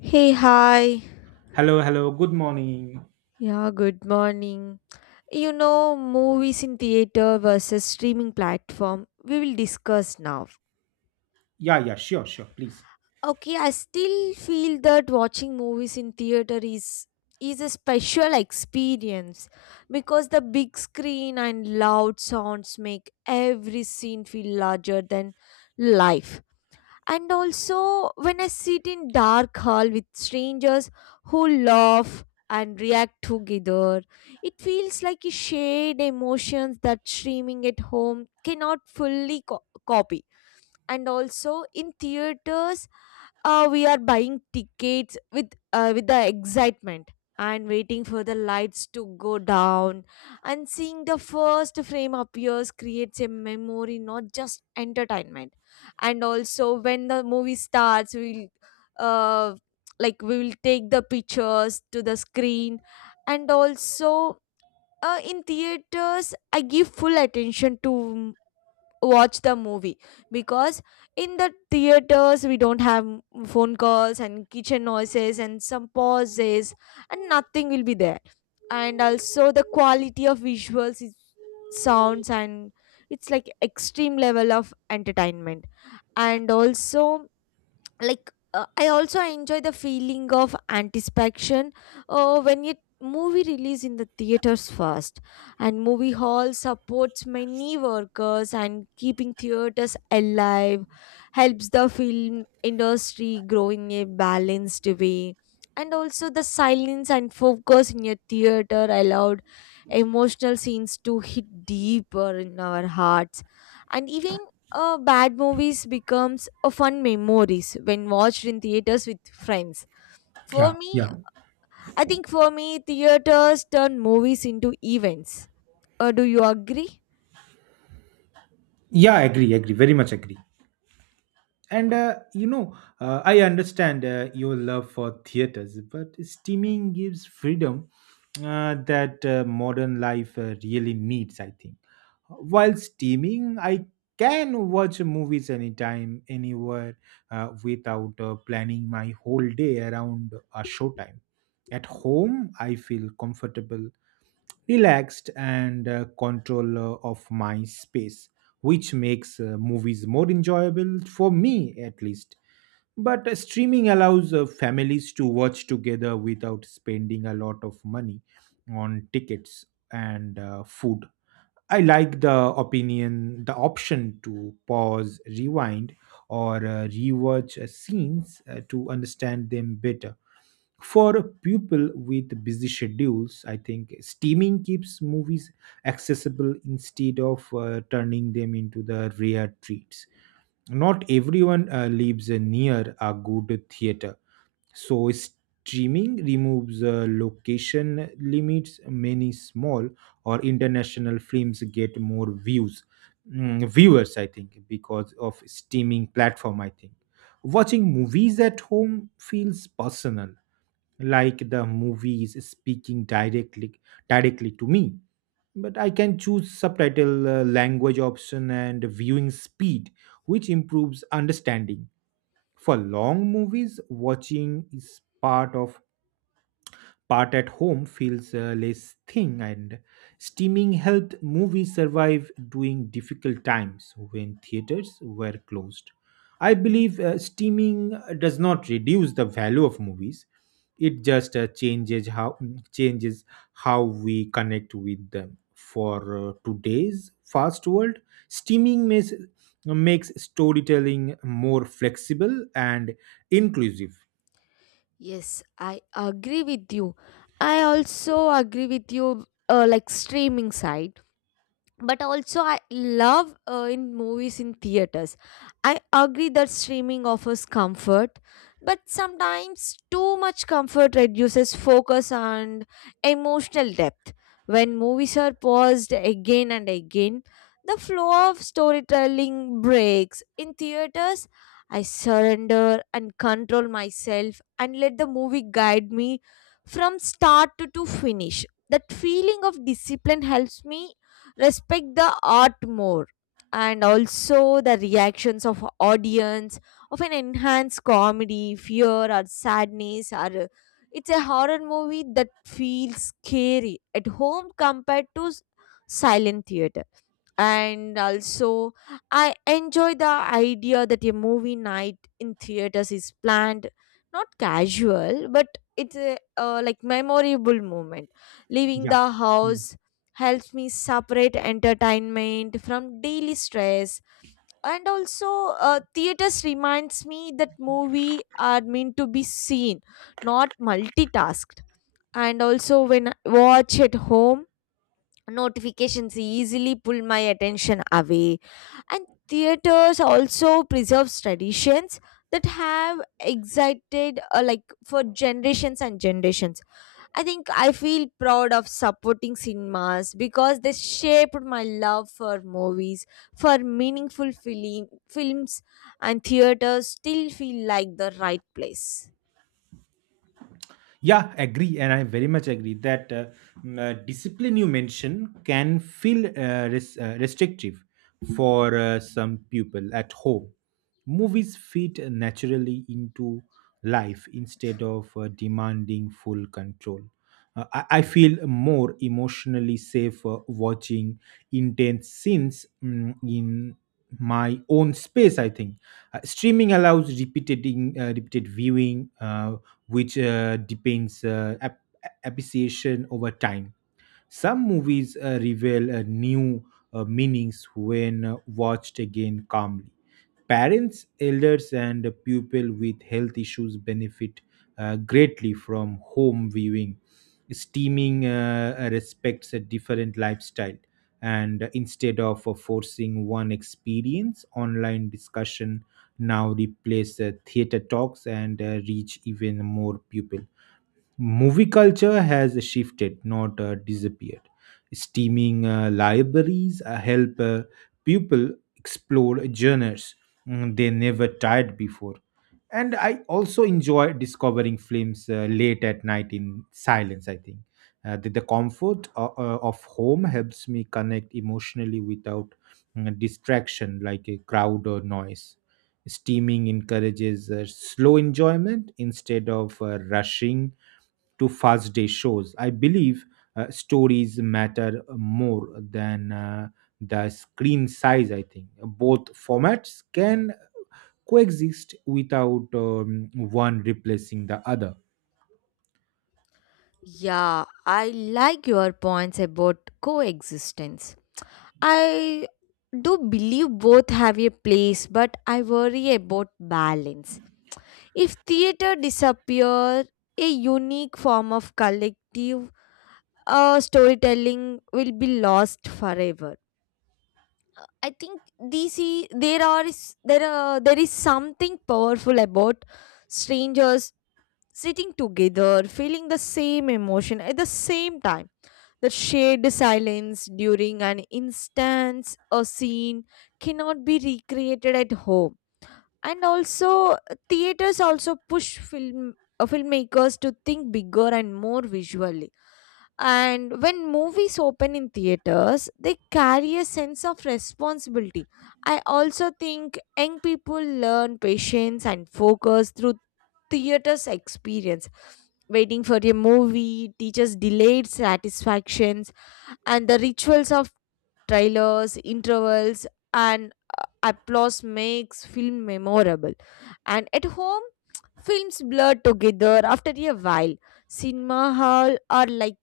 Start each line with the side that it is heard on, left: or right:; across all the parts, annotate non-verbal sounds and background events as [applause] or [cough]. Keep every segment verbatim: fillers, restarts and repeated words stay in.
left: Hey, hi.
right: Hello, hello. Good morning.
left: Yeah, good morning. You know, movies in theater versus streaming platform, we will discuss now.
right: Yeah, yeah, sure, sure. Please.
left: Okay, I still feel that watching movies in theater is is a special experience because the big screen and loud sounds make every scene feel larger than life. And also, when I sit in dark hall with strangers who laugh and react together, it feels like a shared emotions that streaming at home cannot fully co- copy. And also in theaters, uh, we are buying tickets with uh, with the excitement and waiting for the lights to go down and seeing the first frame appears creates a memory, not just entertainment. And also when the movie starts we'll uh, like we will take the pictures to the screen. And also uh, in theaters I give full attention to watch the movie, because in the theaters we don't have m- phone calls and kitchen noises and some pauses and nothing will be there. And also the quality of visuals is sounds, and it's like extreme level of entertainment. And also like uh, I also enjoy the feeling of anticipation uh, when it movie release in the theaters first. And movie hall supports many workers and keeping theaters alive helps the film industry grow in a balanced way. And also the silence and focus in a theater allowed emotional scenes to hit deeper in our hearts. And even uh, bad movies becomes a fun memories when watched in theaters with friends, for
right: Yeah,
left: me.
right: yeah.
left: I think for me theaters turn movies into events. Uh, do you agree?
right: Yeah, agree, agree. Very much agree. And, uh, you know, uh, I understand uh, your love for theaters, but streaming gives freedom uh, that uh, modern life uh, really needs, I think. While streaming, I can watch movies anytime, anywhere, uh, without uh, planning my whole day around a showtime. At home, I feel comfortable, relaxed and uh, control uh, of my space, which makes uh, movies more enjoyable for me at least. But uh, streaming allows uh, families to watch together without spending a lot of money on tickets and uh, food. I like the opinion, the option to pause, rewind, or uh, rewatch uh, scenes uh, to understand them better. For people with busy schedules, I think steaming keeps movies accessible instead of uh, turning them into the rare treats. Not everyone uh, lives uh, near a good theater, so streaming removes uh, location limits. Many small or international films get more views, mm, viewers, I think, because of streaming platform. I think watching movies at home feels personal, like the movie is speaking directly directly to me. But I can choose subtitle uh, language option and viewing speed, which improves understanding. For long movies, watching is part of part at home feels uh, less thin, and steaming helped movies survive during difficult times when theaters were closed. I believe uh, steaming uh, does not reduce the value of movies. It just uh, changes how changes how we connect with them for uh, today's fast world. Steaming makes makes storytelling more flexible and inclusive.
left: Yes, I agree with you. I also agree with you, uh, like streaming side. But also I love uh, in movies in theaters. I agree that streaming offers comfort, but sometimes too much comfort reduces focus and emotional depth. When movies are paused again and again, the flow of storytelling breaks. In theaters I surrender and control myself and let the movie guide me from start to, to finish. That feeling of discipline helps me respect the art more. And also the reactions of audience often enhanced comedy, fear or sadness, or uh, it's a horror movie that feels scary at home compared to s- silent theater. And also I enjoy the idea that a movie night in theaters is planned, not casual, but it's a uh, like memorable moment. Leaving
right: Yeah.
left: the
right: Hmm.
left: house helps me separate entertainment from daily stress. And also uh, theaters reminds me that movie are meant to be seen, not multitasked. And also when I watch at home, notifications easily pull my attention away. And theaters also preserves traditions that have excited uh, like for generations and generations. I think I feel proud of supporting cinemas because they shaped my love for movies. For meaningful film, films, and theaters still feel like the right place.
right: Yeah, agree, and I very much agree that uh, mm, uh, discipline you mention can feel uh, res- uh, restrictive for uh, some people at home. Movies fit naturally into life instead of uh, demanding full control. Uh, I-, I feel more emotionally safe uh, watching intense scenes mm, in my own space. I think uh, streaming allows repeated uh, repeated viewing, Uh, which uh, depends uh, ap- appreciation over time. Some movies uh, reveal uh, new uh, meanings when uh, watched again calmly. Parents, elders, and people with health issues benefit uh, greatly from home viewing. Steaming uh, respects a different lifestyle, and instead of uh, forcing one experience, online discussion now replace uh, theater talks and uh, reach even more people. Movie culture has shifted, not uh, disappeared. Steaming uh, libraries uh, help uh, people explore genres mm, they never tried before. And I also enjoy discovering films uh, late at night in silence, I think. Uh, the, the comfort uh, uh, of home helps me connect emotionally without mm, distraction like a crowd or noise. Steaming encourages uh, slow enjoyment instead of uh, rushing to first day shows. I believe uh, stories matter more than uh, the screen size. I think both formats can coexist without um, one replacing the other.
left: Yeah, I like your points about coexistence. I do believe both have a place, but I worry about balance. If theater disappears, a unique form of collective uh, storytelling will be lost forever. Uh, I think D C there are is- there are, there is something powerful about strangers sitting together, feeling the same emotion at the same time. The shared silence during an instance or scene cannot be recreated at home. And also uh, theaters also push film uh, filmmakers to think bigger and more visually. And when movies open in theaters they carry a sense of responsibility. I also think young people learn patience and focus through theaters experience. Waiting for a movie teaches delayed satisfactions, and the rituals of trailers, intervals, and applause makes film memorable. And at home, films blur together after a while. Cinema hall are like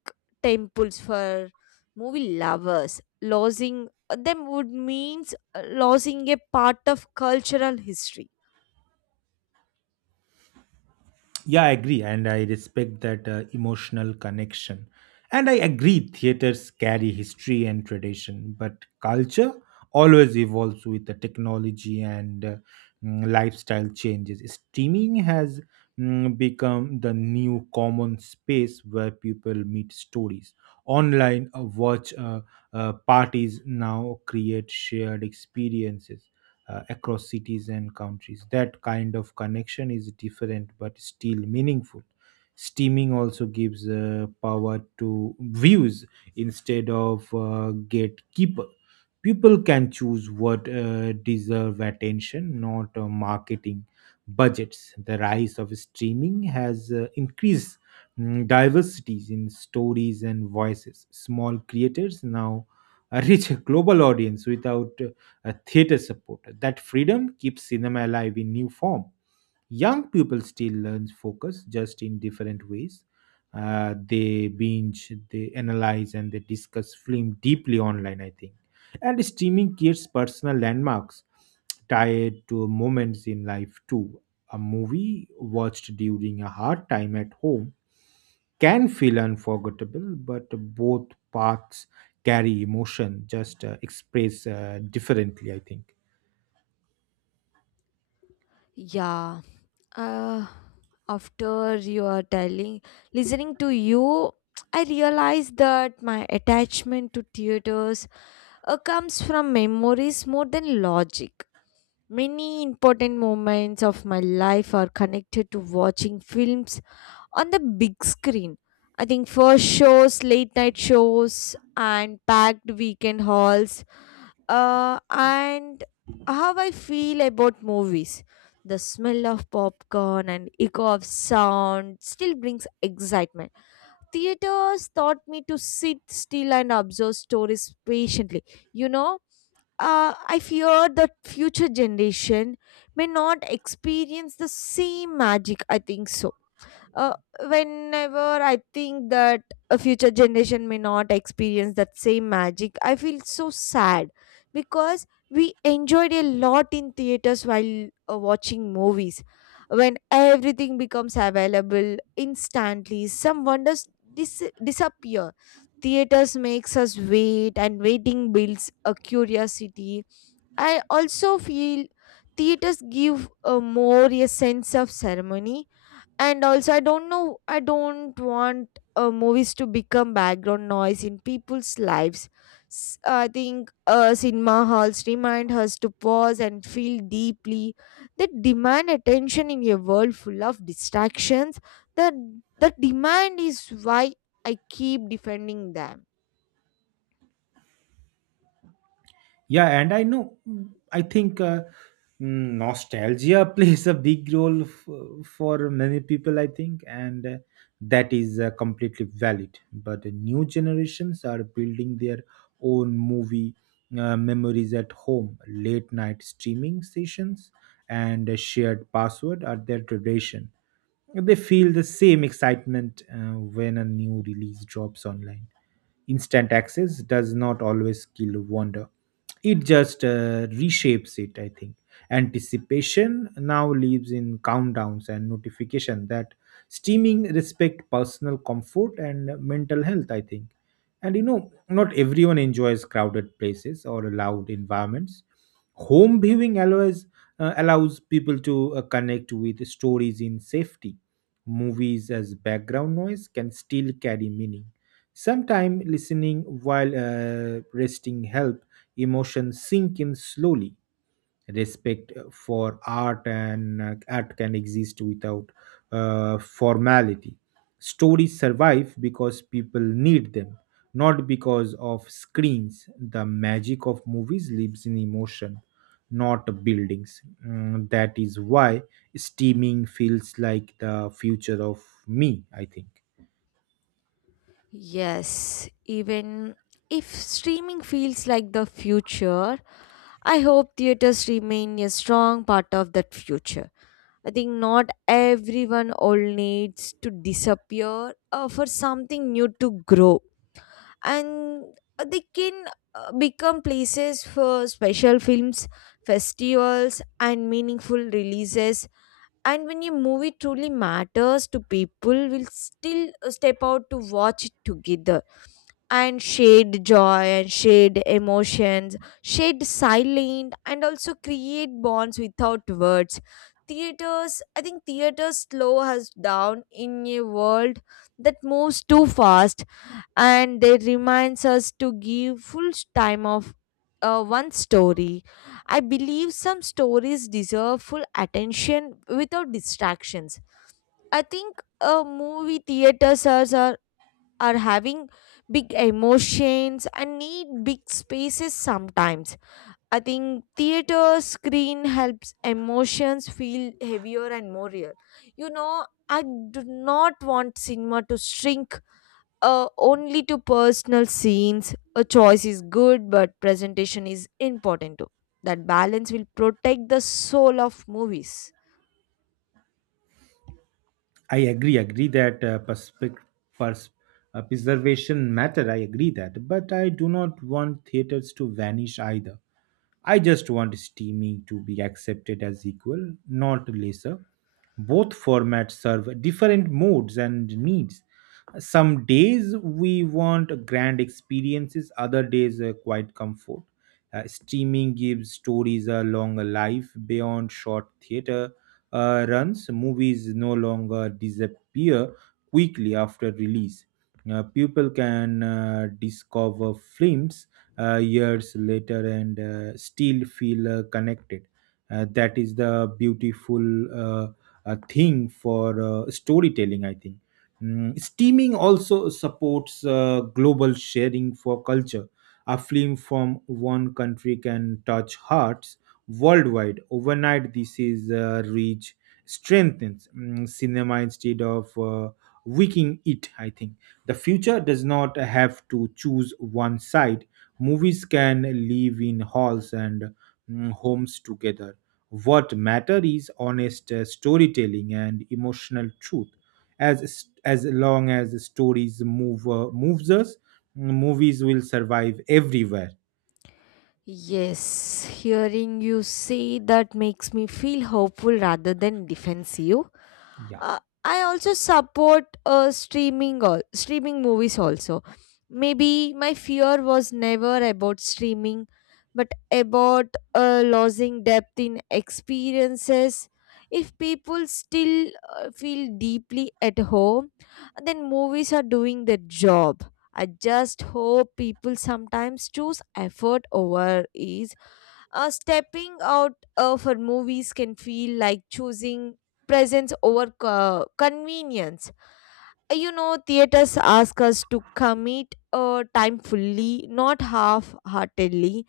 left: temples for movie lovers. Losing them would means uh, losing a part of cultural history.
right: Yeah, I agree, and I respect that uh, emotional connection. And I agree, theaters carry history and tradition, but culture always evolves with the technology and uh, mm, lifestyle changes. Streaming has mm, become the new common space where people meet stories. Online uh, watch uh, uh, parties now create shared experiences uh, across cities and countries. That kind of connection is different but still meaningful. Streaming also gives uh, power to views instead of uh, gatekeeper. People can choose what uh, deserve attention, not uh, marketing budgets. The rise of streaming has uh, increased mm, diversities in stories and voices. Small creators now [laughs] uh, reach a global audience without uh, a theater supporter. That freedom keeps cinema alive in new form. Young people still learn focus, just in different ways. Uh, they binge, they analyze, and they discuss film deeply online, I think, and streaming creates personal landmarks tied to moments in life too. A movie watched during a hard time at home can feel unforgettable, but both paths carry emotion, just uh, express uh, differently, I think.
left: Yeah. uh, after you are telling listening to you, I realized that my attachment to theaters uh, comes from memories more than logic. Many important moments of my life are connected to watching films on the big screen. I think first shows, late night shows, and packed weekend halls, uh, and how I feel about movies. The smell of popcorn and echo of sound still brings excitement. Theaters taught me to sit still and observe stories patiently. You know, uh, I fear that future generation may not experience the same magic. I think so. Uh, whenever I think that a future generation may not experience that same magic, I feel so sad because we enjoyed a lot in theaters while uh, watching movies. When everything becomes available instantly, some wonders dis- disappear. Theaters makes us wait, and waiting builds a curiosity. I also feel theaters give a more a sense of ceremony. And also I don't know, I don't want uh, movies to become background noise in people's lives. S- I think uh, cinema halls remind us to pause and feel deeply. They demand attention in a world full of distractions. That the demand is why I keep defending them.
right: Yeah, and I know, mm, I think uh, mm, nostalgia [laughs] plays a big role f- for many people, I think, and uh, that is uh, completely valid. But the new generations are building their own movie uh, memories at home. Late night streaming sessions and a shared password are their tradition. They feel the same excitement uh, when a new release drops online. Instant access does not always kill wonder. It just uh, reshapes it, I think. Anticipation now lives in countdowns and notification that streaming respect personal comfort and mental health, I think. And you know not everyone enjoys crowded places or loud environments. Home viewing allows uh, allows people to uh, connect with stories in safety. Movies as background noise can still carry meaning. Sometimes listening while uh, resting help emotions sink in slowly. Respect for art and uh, art can exist without uh, formality. Stories survive because people need them, not because of screens. The magic of movies lives in emotion, not buildings. Mm, that is why streaming feels like the future of me, I think.
left: Yes, even if streaming feels like the future, I hope theaters remain a strong part of that future. I think not everyone all needs to disappear uh, for something new to grow. And uh, they can uh, become places for special films, festivals, and meaningful releases. And when your movie truly matters to people, will still uh, step out to watch it together. And shared joy and shared emotions, shared silent, and also create bonds without words. Theaters, I think theaters slow us down in a world that moves too fast, and they reminds us to give full time of uh, one story. I believe some stories deserve full attention without distractions. I think uh, movie theaters are, are are having big emotions and need big spaces sometimes. I think theater screen helps emotions feel heavier and more real. You know, I do not want cinema to shrink uh, only to personal scenes. A choice is good, but presentation is important too. That balance will protect the soul of movies.
right: I agree, agree that uh, perspec- pers- uh, preservation matter. I agree that, but I do not want theaters to vanish either. I just want streaming to be accepted as equal, not lesser. Both formats serve different modes and needs. Some days we want grand experiences, other days uh, quite comfort. Uh, streaming gives stories a longer life beyond short theater uh, runs. Movies no longer disappear quickly after release. Uh, people can uh, discover films uh, years later and uh, still feel uh, connected. Uh, that is the beautiful uh, uh, thing for uh, storytelling, I think. Mm, streaming also supports uh, global sharing for culture. A film from one country can touch hearts worldwide. Overnight, this is uh, reach strengthens mm, cinema instead of uh, weakening it, I think. The future does not have to choose one side. Movies can live in halls and mm, homes together. What matter is honest uh, storytelling and emotional truth. As as long as stories move uh, moves us, movies will survive everywhere.
left: Yes, hearing you say that makes me feel hopeful rather than defensive.
right: Yeah.
left: Uh, I also support uh, streaming or streaming movies also. Maybe my fear was never about streaming, but about uh, losing depth in experiences. If people still uh, feel deeply at home, then movies are doing their job. I just hope people sometimes choose effort over ease. Uh, stepping out uh, for movies can feel like choosing presence over co- convenience. Uh, You know, theaters ask us to commit uh, time fully, not half heartedly.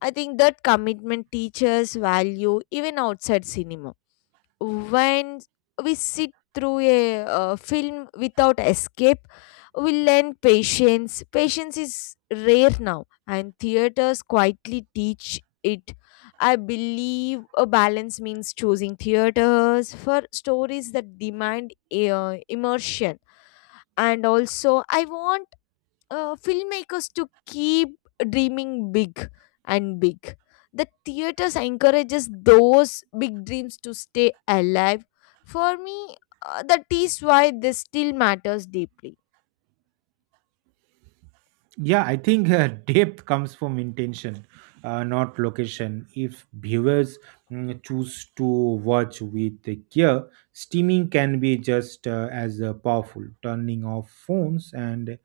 left: I think that commitment teaches value even outside cinema. When we sit through a uh, film without escape, we learn patience patience is rare now, and theaters quietly teach it. I believe a balance means choosing theaters for stories that demand uh, immersion. And also I want uh, filmmakers to keep dreaming big and big. The theaters encourages those big dreams to stay alive. For me, uh, that is why this still matters deeply.
right: Yeah, I think uh, [laughs] depth comes from intention, uh, not location. If viewers mm, choose to watch with the care, streaming can be just uh, as uh, powerful. Turning off phones and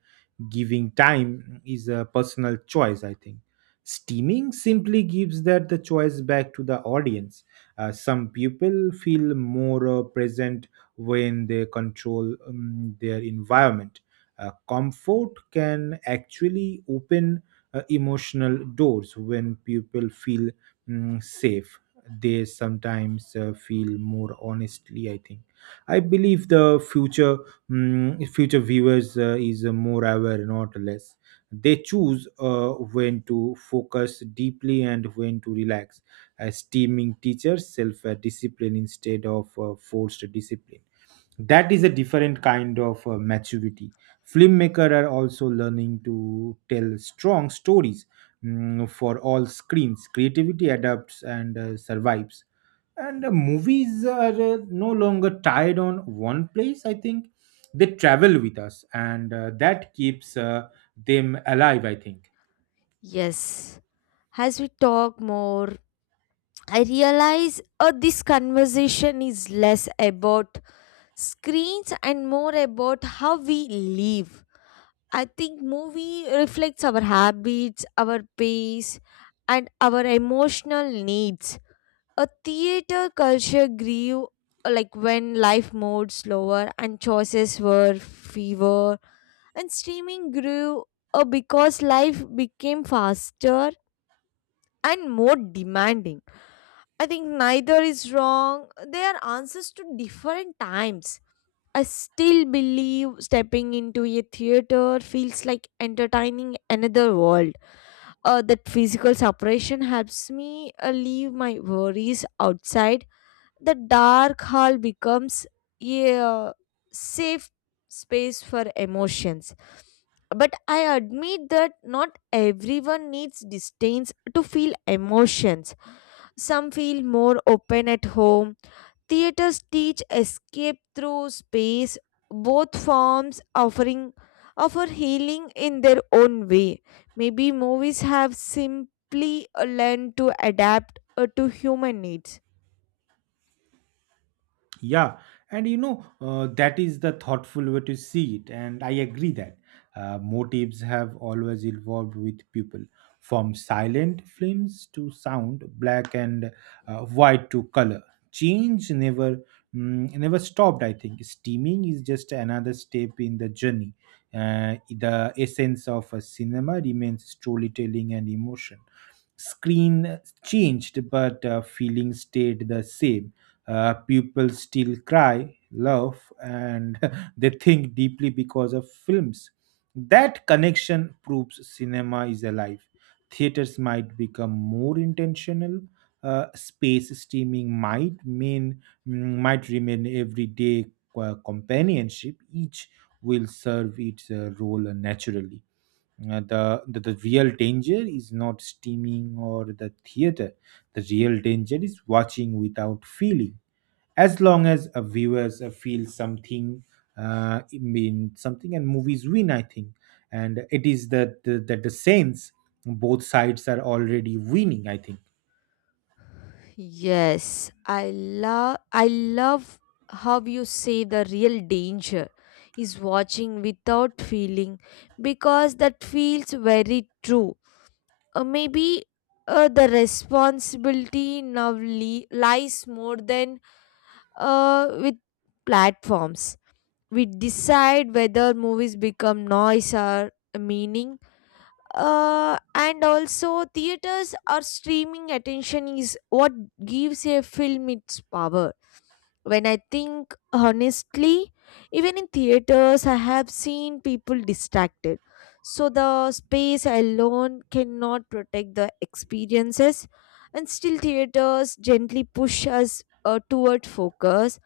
right: giving time is a personal choice, I think. Streaming simply gives that the choice back to the audience. Uh, some people feel more uh, present when they control um, their environment. Uh, comfort can actually open uh, emotional doors when people feel mm, safe. They sometimes uh, feel more honestly, I think. I believe the future mm, future viewers uh, is uh, more aware, not less. They choose uh, when to focus deeply and when to relax. As teaming teachers, self uh, discipline instead of uh, forced discipline, that is a different kind of uh, maturity. Filmmaker are also learning to tell strong stories mm, for all screens. Creativity adapts and uh, survives, and uh, movies are uh, no longer tied on one place, I think. They travel with us, and uh, that keeps uh, them alive, I think.
left: Yes, as we talk more, I realize uh, this conversation is less about screens and more about how we live. I think movie reflects our habits, our pace, and our emotional needs. A theater culture grew uh, like when life moved slower and choices were fewer, and streaming grew uh, because life became faster and more demanding. I think neither is wrong. They are answers to different times. I still believe stepping into a theater feels like entertaining another world. Uh, that physical separation helps me uh, leave my worries outside. The dark hall becomes a uh, safe space for emotions. But I admit that not everyone needs distance to feel emotions. Some feel more open at home. Theaters teach escape through space, both forms offering offer healing in their own way. Maybe movies have simply uh, learned to adapt uh, to human needs.
right: Yeah, and you know, uh, that is the thoughtful way to see it, and I agree that uh, motives have always evolved with people, from silent films to sound, black and uh, white to color. Change never mm, never stopped, I think. Steaming is just another step in the journey. Uh, the essence of a cinema remains storytelling and emotion. Screen changed, but uh, feeling stayed the same. Uh, people still cry, laugh, and [laughs] they think deeply because of films. That connection proves cinema is alive. Theaters might become more intentional. Uh, space streaming might mean mm, might remain everyday co- companionship. Each will serve its uh, role naturally. Uh, the, the the real danger is not steaming or the theater. The real danger is watching without feeling. As long as a viewers uh, feel something, uh, it mean something and movies win, I think. And it is that the, that the sense both sides are already winning, I think.
left: Yes, I love I love how you say the real danger is watching without feeling, because that feels very true. Uh, maybe uh, the responsibility now li- lies more than uh, with platforms. We decide whether movies become noise or meaning. Uh, and also theaters or streaming, attention is what gives a film its power. When I think honestly, even in theaters I have seen people distracted, so the space alone cannot protect the experiences. And still theaters gently push us uh, toward focus.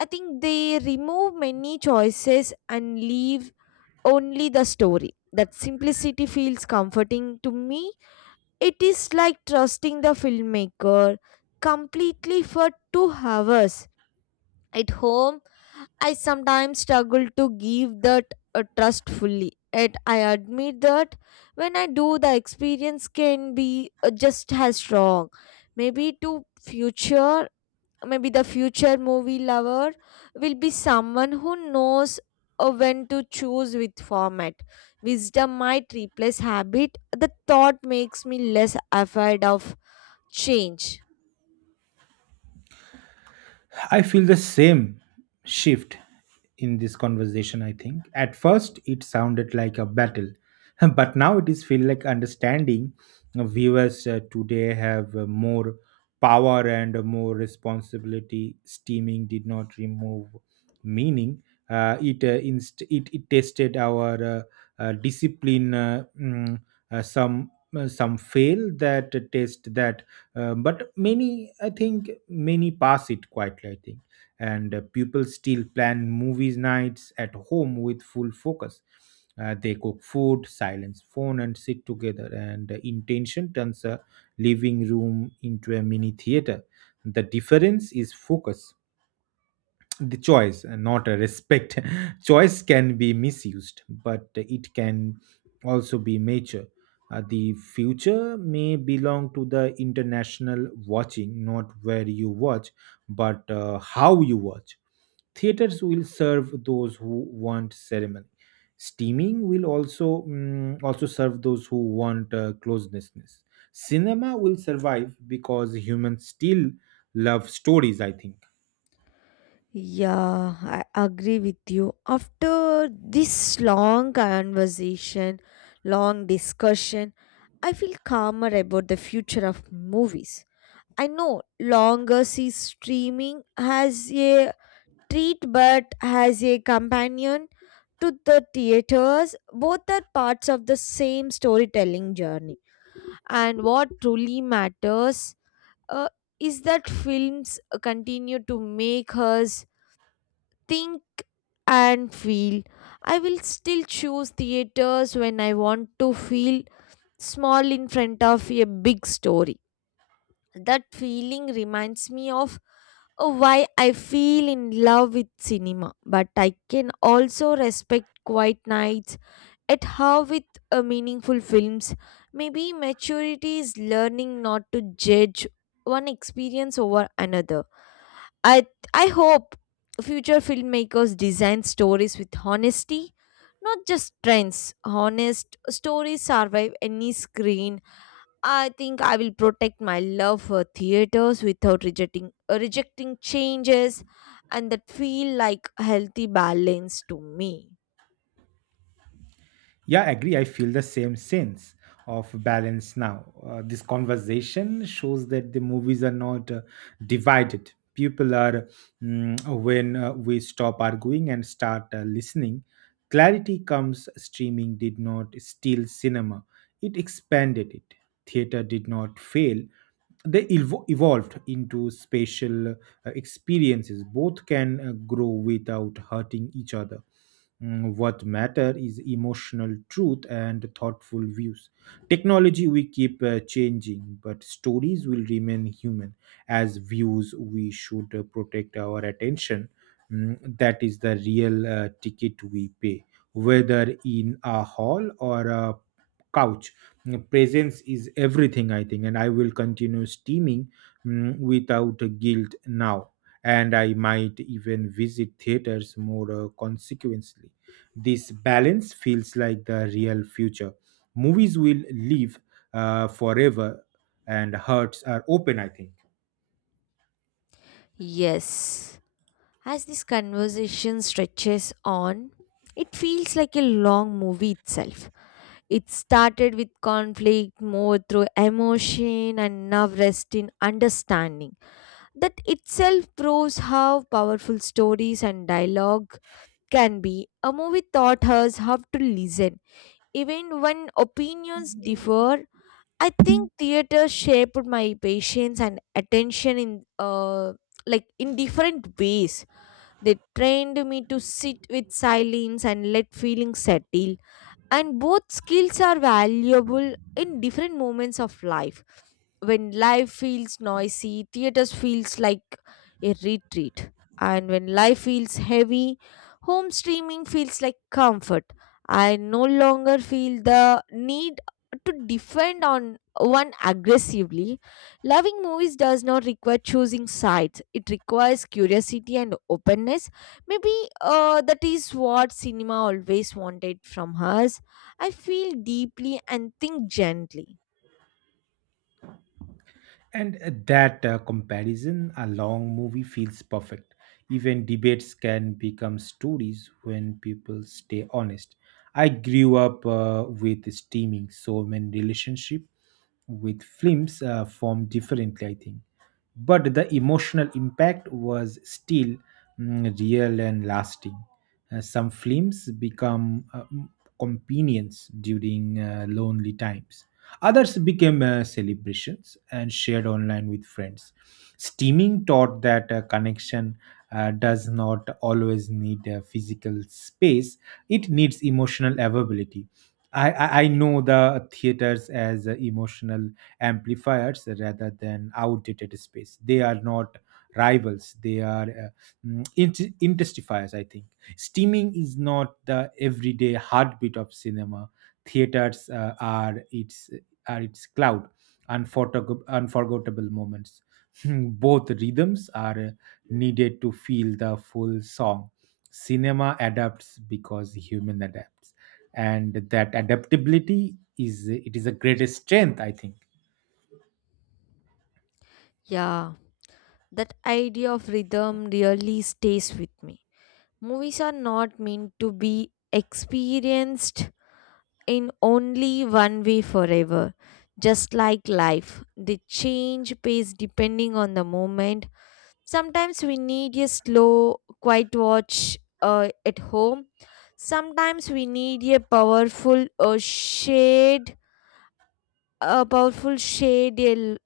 left: I think they remove many choices and leave only the story. That simplicity feels comforting to me. It is like trusting the filmmaker completely for two hours. At home, I sometimes struggle to give that uh, trust fully. Yet I admit that when I do, the experience can be uh, just as strong. Maybe to future maybe the future movie lover will be someone who knows uh, when to choose with format. Wisdom might replace habit. The thought makes me less afraid of change.
right: I feel the same shift in this conversation, I think. At first, it sounded like a battle, [laughs] but now it is feel like understanding. Uh, viewers uh, today have uh, more power and more responsibility. Steaming did not remove meaning. Uh, it, uh, inst- it it tested our uh, uh, discipline. Uh, mm, uh, some uh, some fail that test that uh, but many, I think, many pass it quietly, I think. And uh, people still plan movies nights at home with full focus. Uh, they cook food, silence phone, and sit together. And uh, intention turns a living room into a mini theater. The difference is focus, the choice, and not a respect. [laughs] Choice can be misused, but it can also be mature. Uh, the future may belong to the international watching, not where you watch, but uh, how you watch. Theaters will serve those who want ceremony. Steaming will also mm, also serve those who want uh, closeness. Cinema will survive because humans still love stories, I think.
left: Yeah, I agree with you. After this long conversation, long discussion, I feel calmer about the future of movies. I know longer sees streaming has a treat but has a companion to the theaters, both are parts of the same storytelling journey. And what truly matters uh, is that films continue to make us think and feel. I will still choose theaters when I want to feel small in front of a big story. That feeling reminds me of uh, why I feel in love with cinema, but I can also respect quiet nights at how with uh, meaningful films. Maybe maturity is learning not to judge one experience over another. I I hope future filmmakers design stories with honesty, not just trends. Honest stories survive any screen, I think. I will protect my love for theaters without rejecting uh, rejecting changes, and that feel like a healthy balance to me.
right: Yeah, I agree. I feel the same sense of balance now. Uh, this conversation shows that the movies are not uh, divided. People are, mm, when uh, we stop arguing and start uh, listening, clarity comes. Streaming did not steal cinema, it expanded it. Theater did not fail. They evo- evolved into spatial uh, experiences. Both can uh, grow without hurting each other. Mm, What matter is emotional truth and thoughtful views. Technology we keep uh, changing, but stories will remain human. As views, we should uh, protect our attention. Mm, that is the real uh, ticket we pay, whether in a hall or a couch. Mm, Presence is everything, I think, and I will continue steaming mm, without guilt now, and I might even visit theaters more uh, consequently. This balance feels like the real future. Movies will live uh, forever, and hearts are open, I think.
left: Yes. As this conversation stretches on, it feels like a long movie itself. It started with conflict, more through emotion, and now rests in understanding. That itself proves how powerful stories and dialogue can be. A movie taught us how to listen, even when opinions differ. I think theater shaped my patience and attention in uh, like in different ways. They trained me to sit with silence and let feelings settle, and both skills are valuable in different moments of life. When life feels noisy, theaters feels like a retreat, and when life feels heavy, home streaming feels like comfort. I no longer feel the need to defend on one aggressively. Loving movies does not require choosing sides, it requires curiosity and openness. Maybe uh, that is what cinema always wanted from us. I feel deeply and think gently.
right: And uh, that uh, comparison, a long movie, feels perfect. Even debates can become stories when people stay honest. I grew up uh, with steaming, so my relationship with films uh, formed differently, I think. But the emotional impact was still mm, real and lasting. Uh, some films become uh, mm, companions during uh, lonely times. Others became uh, celebrations and shared online with friends. Steaming taught that uh, connection uh, does not always need a physical space, it needs emotional availability. I, I I know the theaters as uh, emotional amplifiers rather than outdated space. They are not rivals, they are uh, mm, int- intensifiers, I think. Steaming is not the everyday heartbeat of cinema, theaters uh, are its are its cloud, unfortog- unforgettable moments. [laughs] Both rhythms are needed to feel the full song. Cinema adapts because human adapts, and that adaptability is it is a greatest strength, I think.
left: Yeah, that idea of rhythm really stays with me. Movies are not meant to be experienced in only one way forever. Just like life, they change pace depending on the moment. Sometimes we need a slow, quiet watch uh, at home. Sometimes we need a powerful uh, shade, a powerful shade el-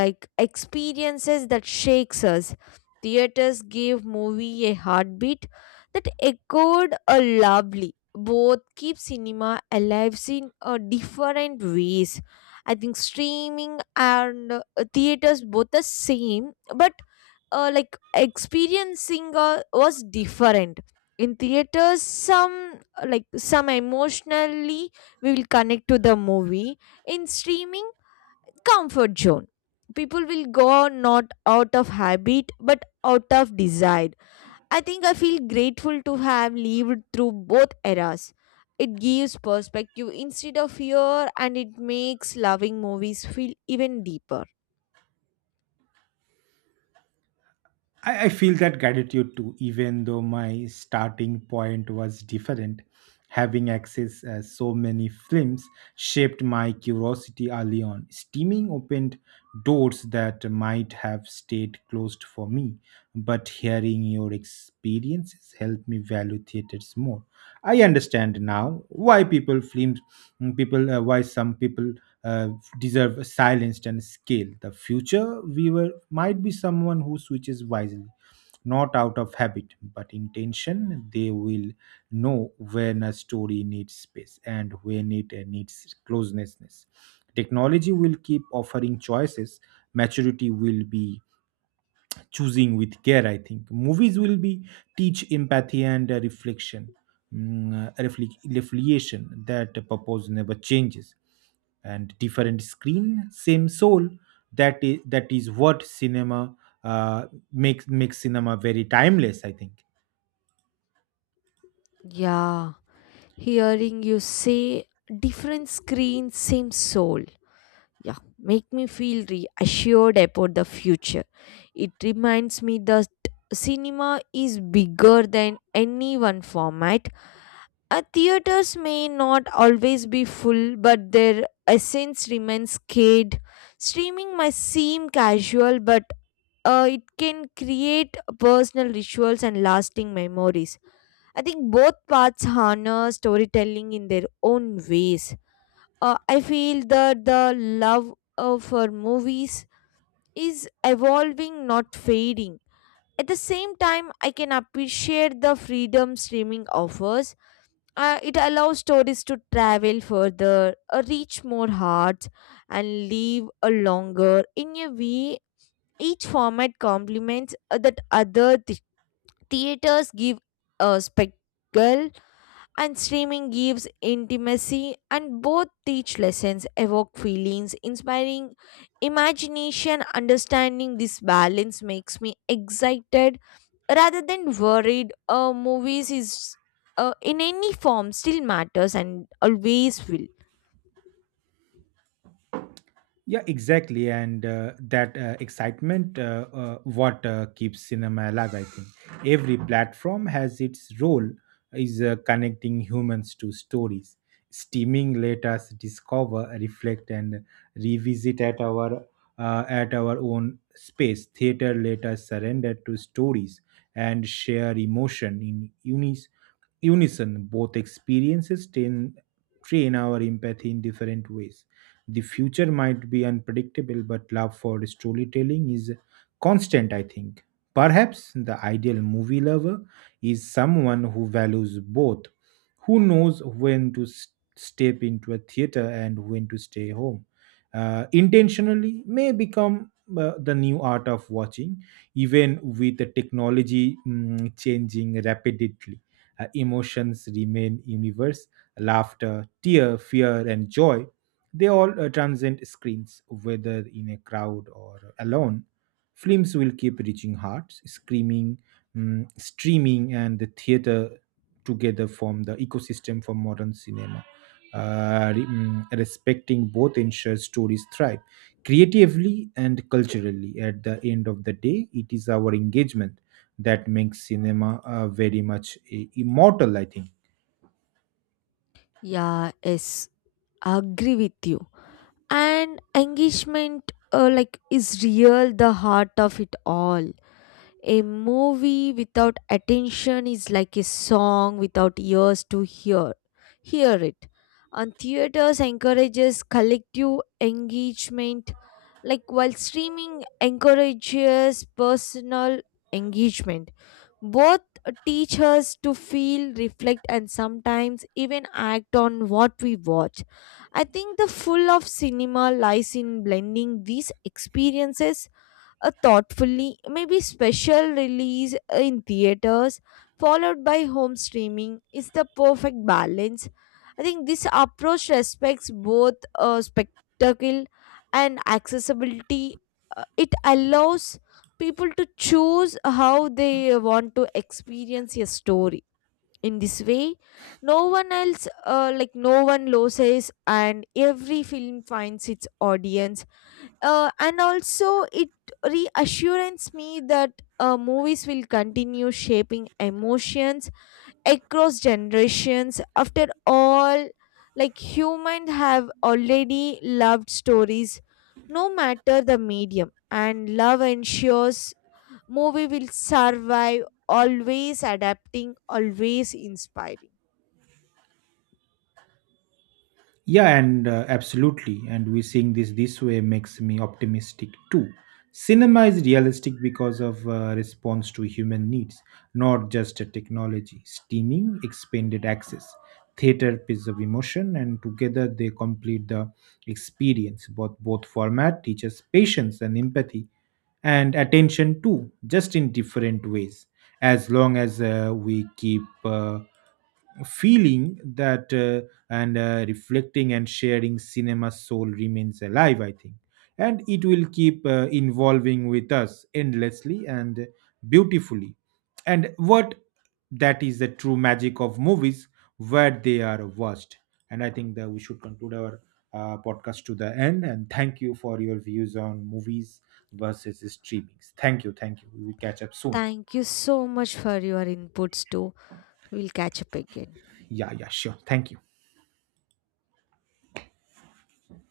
left: like experiences that shakes us. Theaters gave movie a heartbeat that echoed a lovely, both keep cinema alive in uh, different ways. I think streaming and uh, theaters both the same, but uh, like experiencing uh, was different. In theaters, some uh, like some emotionally, we will connect to the movie. In streaming, comfort zone, people will go not out of habit but out of desire. I think I feel grateful to have lived through both eras. It gives perspective instead of fear, and it makes loving movies feel even deeper.
right: I, I feel that gratitude too, even though my starting point was different. Having access uh, so many films shaped my curiosity early on. Steaming opened doors that might have stayed closed for me, but hearing your experiences helped me value theaters more. I understand now why people films people uh, why some people uh, deserve silenced and scaled. The future viewer might be someone who switches wisely, not out of habit, but intention. They will know when a story needs space and when it uh, needs closeness. Technology will keep offering choices. Maturity will be choosing with care, I think. Movies will be teach empathy and uh, reflection, mm, uh, refle- reflection. That purpose never changes, and different screen, same soul. That is that is what cinema uh, makes makes cinema very timeless, I think.
left: Yeah. Hearing you say different screen, same soul. Yeah, make me feel reassured about the future. It reminds me that cinema is bigger than any one format. Uh, theaters may not always be full, but their essence remains scared. Streaming might seem casual, but uh, it can create personal rituals and lasting memories. I think both parts harness storytelling in their own ways. Uh, I feel that the love uh, for movies is evolving, not fading. At the same time, I can appreciate the freedom streaming offers. Uh, it allows stories to travel further, uh, reach more hearts, and live a longer. In a way, each format complements uh, that other th- theaters give a spectacle, and streaming gives intimacy, and both teach lessons, evoke feelings, inspiring imagination, understanding this balance makes me excited rather than worried. Uh, movies is uh, in any form still matters and always will.
right: Yeah, exactly, and uh, that uh, excitement, uh, uh, what uh, keeps cinema alive, I think. Every platform has its role, is uh, connecting humans to stories. Steaming let us discover, reflect, and revisit at our uh, at our own space. Theater let us surrender to stories and share emotion in unis unison. Both experiences train train our empathy in different ways. The future might be unpredictable, but love for storytelling is constant, I think. Perhaps the ideal movie lover is someone who values both, who knows when to s- step into a theater and when to stay home. Uh, intentionally may become uh, the new art of watching, even with the technology mm, changing rapidly. Uh, emotions remain universe: laughter, tear, fear, and joy, they all uh, transcend screens, whether in a crowd or alone. Films will keep reaching hearts, screaming, mm, streaming, and the theater together form the ecosystem for modern cinema. Uh, re- mm, respecting both ensures stories thrive creatively and culturally. At the end of the day, it is our engagement that makes cinema uh, very much uh, immortal, I think.
left: Yeah, yes, I agree with you. And engagement, uh, like, is real the heart of it all. A movie without attention is like a song without ears to hear, hear it. And theaters encourages collective engagement, like, while streaming encourages personal engagement. Both teach us to feel, reflect, and sometimes even act on what we watch. I think the full of cinema lies in blending these experiences a thoughtfully, maybe special release uh, in theaters followed by home streaming is the perfect balance. I think this approach respects both uh, spectacle and accessibility. Uh, it allows people to choose how they want to experience a story. In this way, no one else uh, like, no one loses and every film finds its audience. Uh, and also it reassures me that uh, movies will continue shaping emotions across generations. After all, like, humans have already loved stories no matter the medium, and love ensures movie will survive, always adapting, always inspiring.
right: Yeah, and uh, absolutely. And we seeing this this way makes me optimistic too. Cinema is realistic because of uh, response to human needs, not just a technology. Steaming, expanded access, theater piece of emotion, and together they complete the experience. Both both format teaches patience and empathy, and attention too, just in different ways. As long as uh, we keep uh, feeling that, uh, and uh, reflecting and sharing, cinema soul remains alive, I think, and it will keep uh, involving with us endlessly and beautifully. And what, that is the true magic of movies, where they are watched. And I think that we should conclude our uh, podcast to the end, and thank you for your views on movies versus streamings. Thank you, thank you, we will catch up soon.
left: Thank you so much for your inputs too. We'll catch up again.
right: Yeah, yeah, sure, thank you.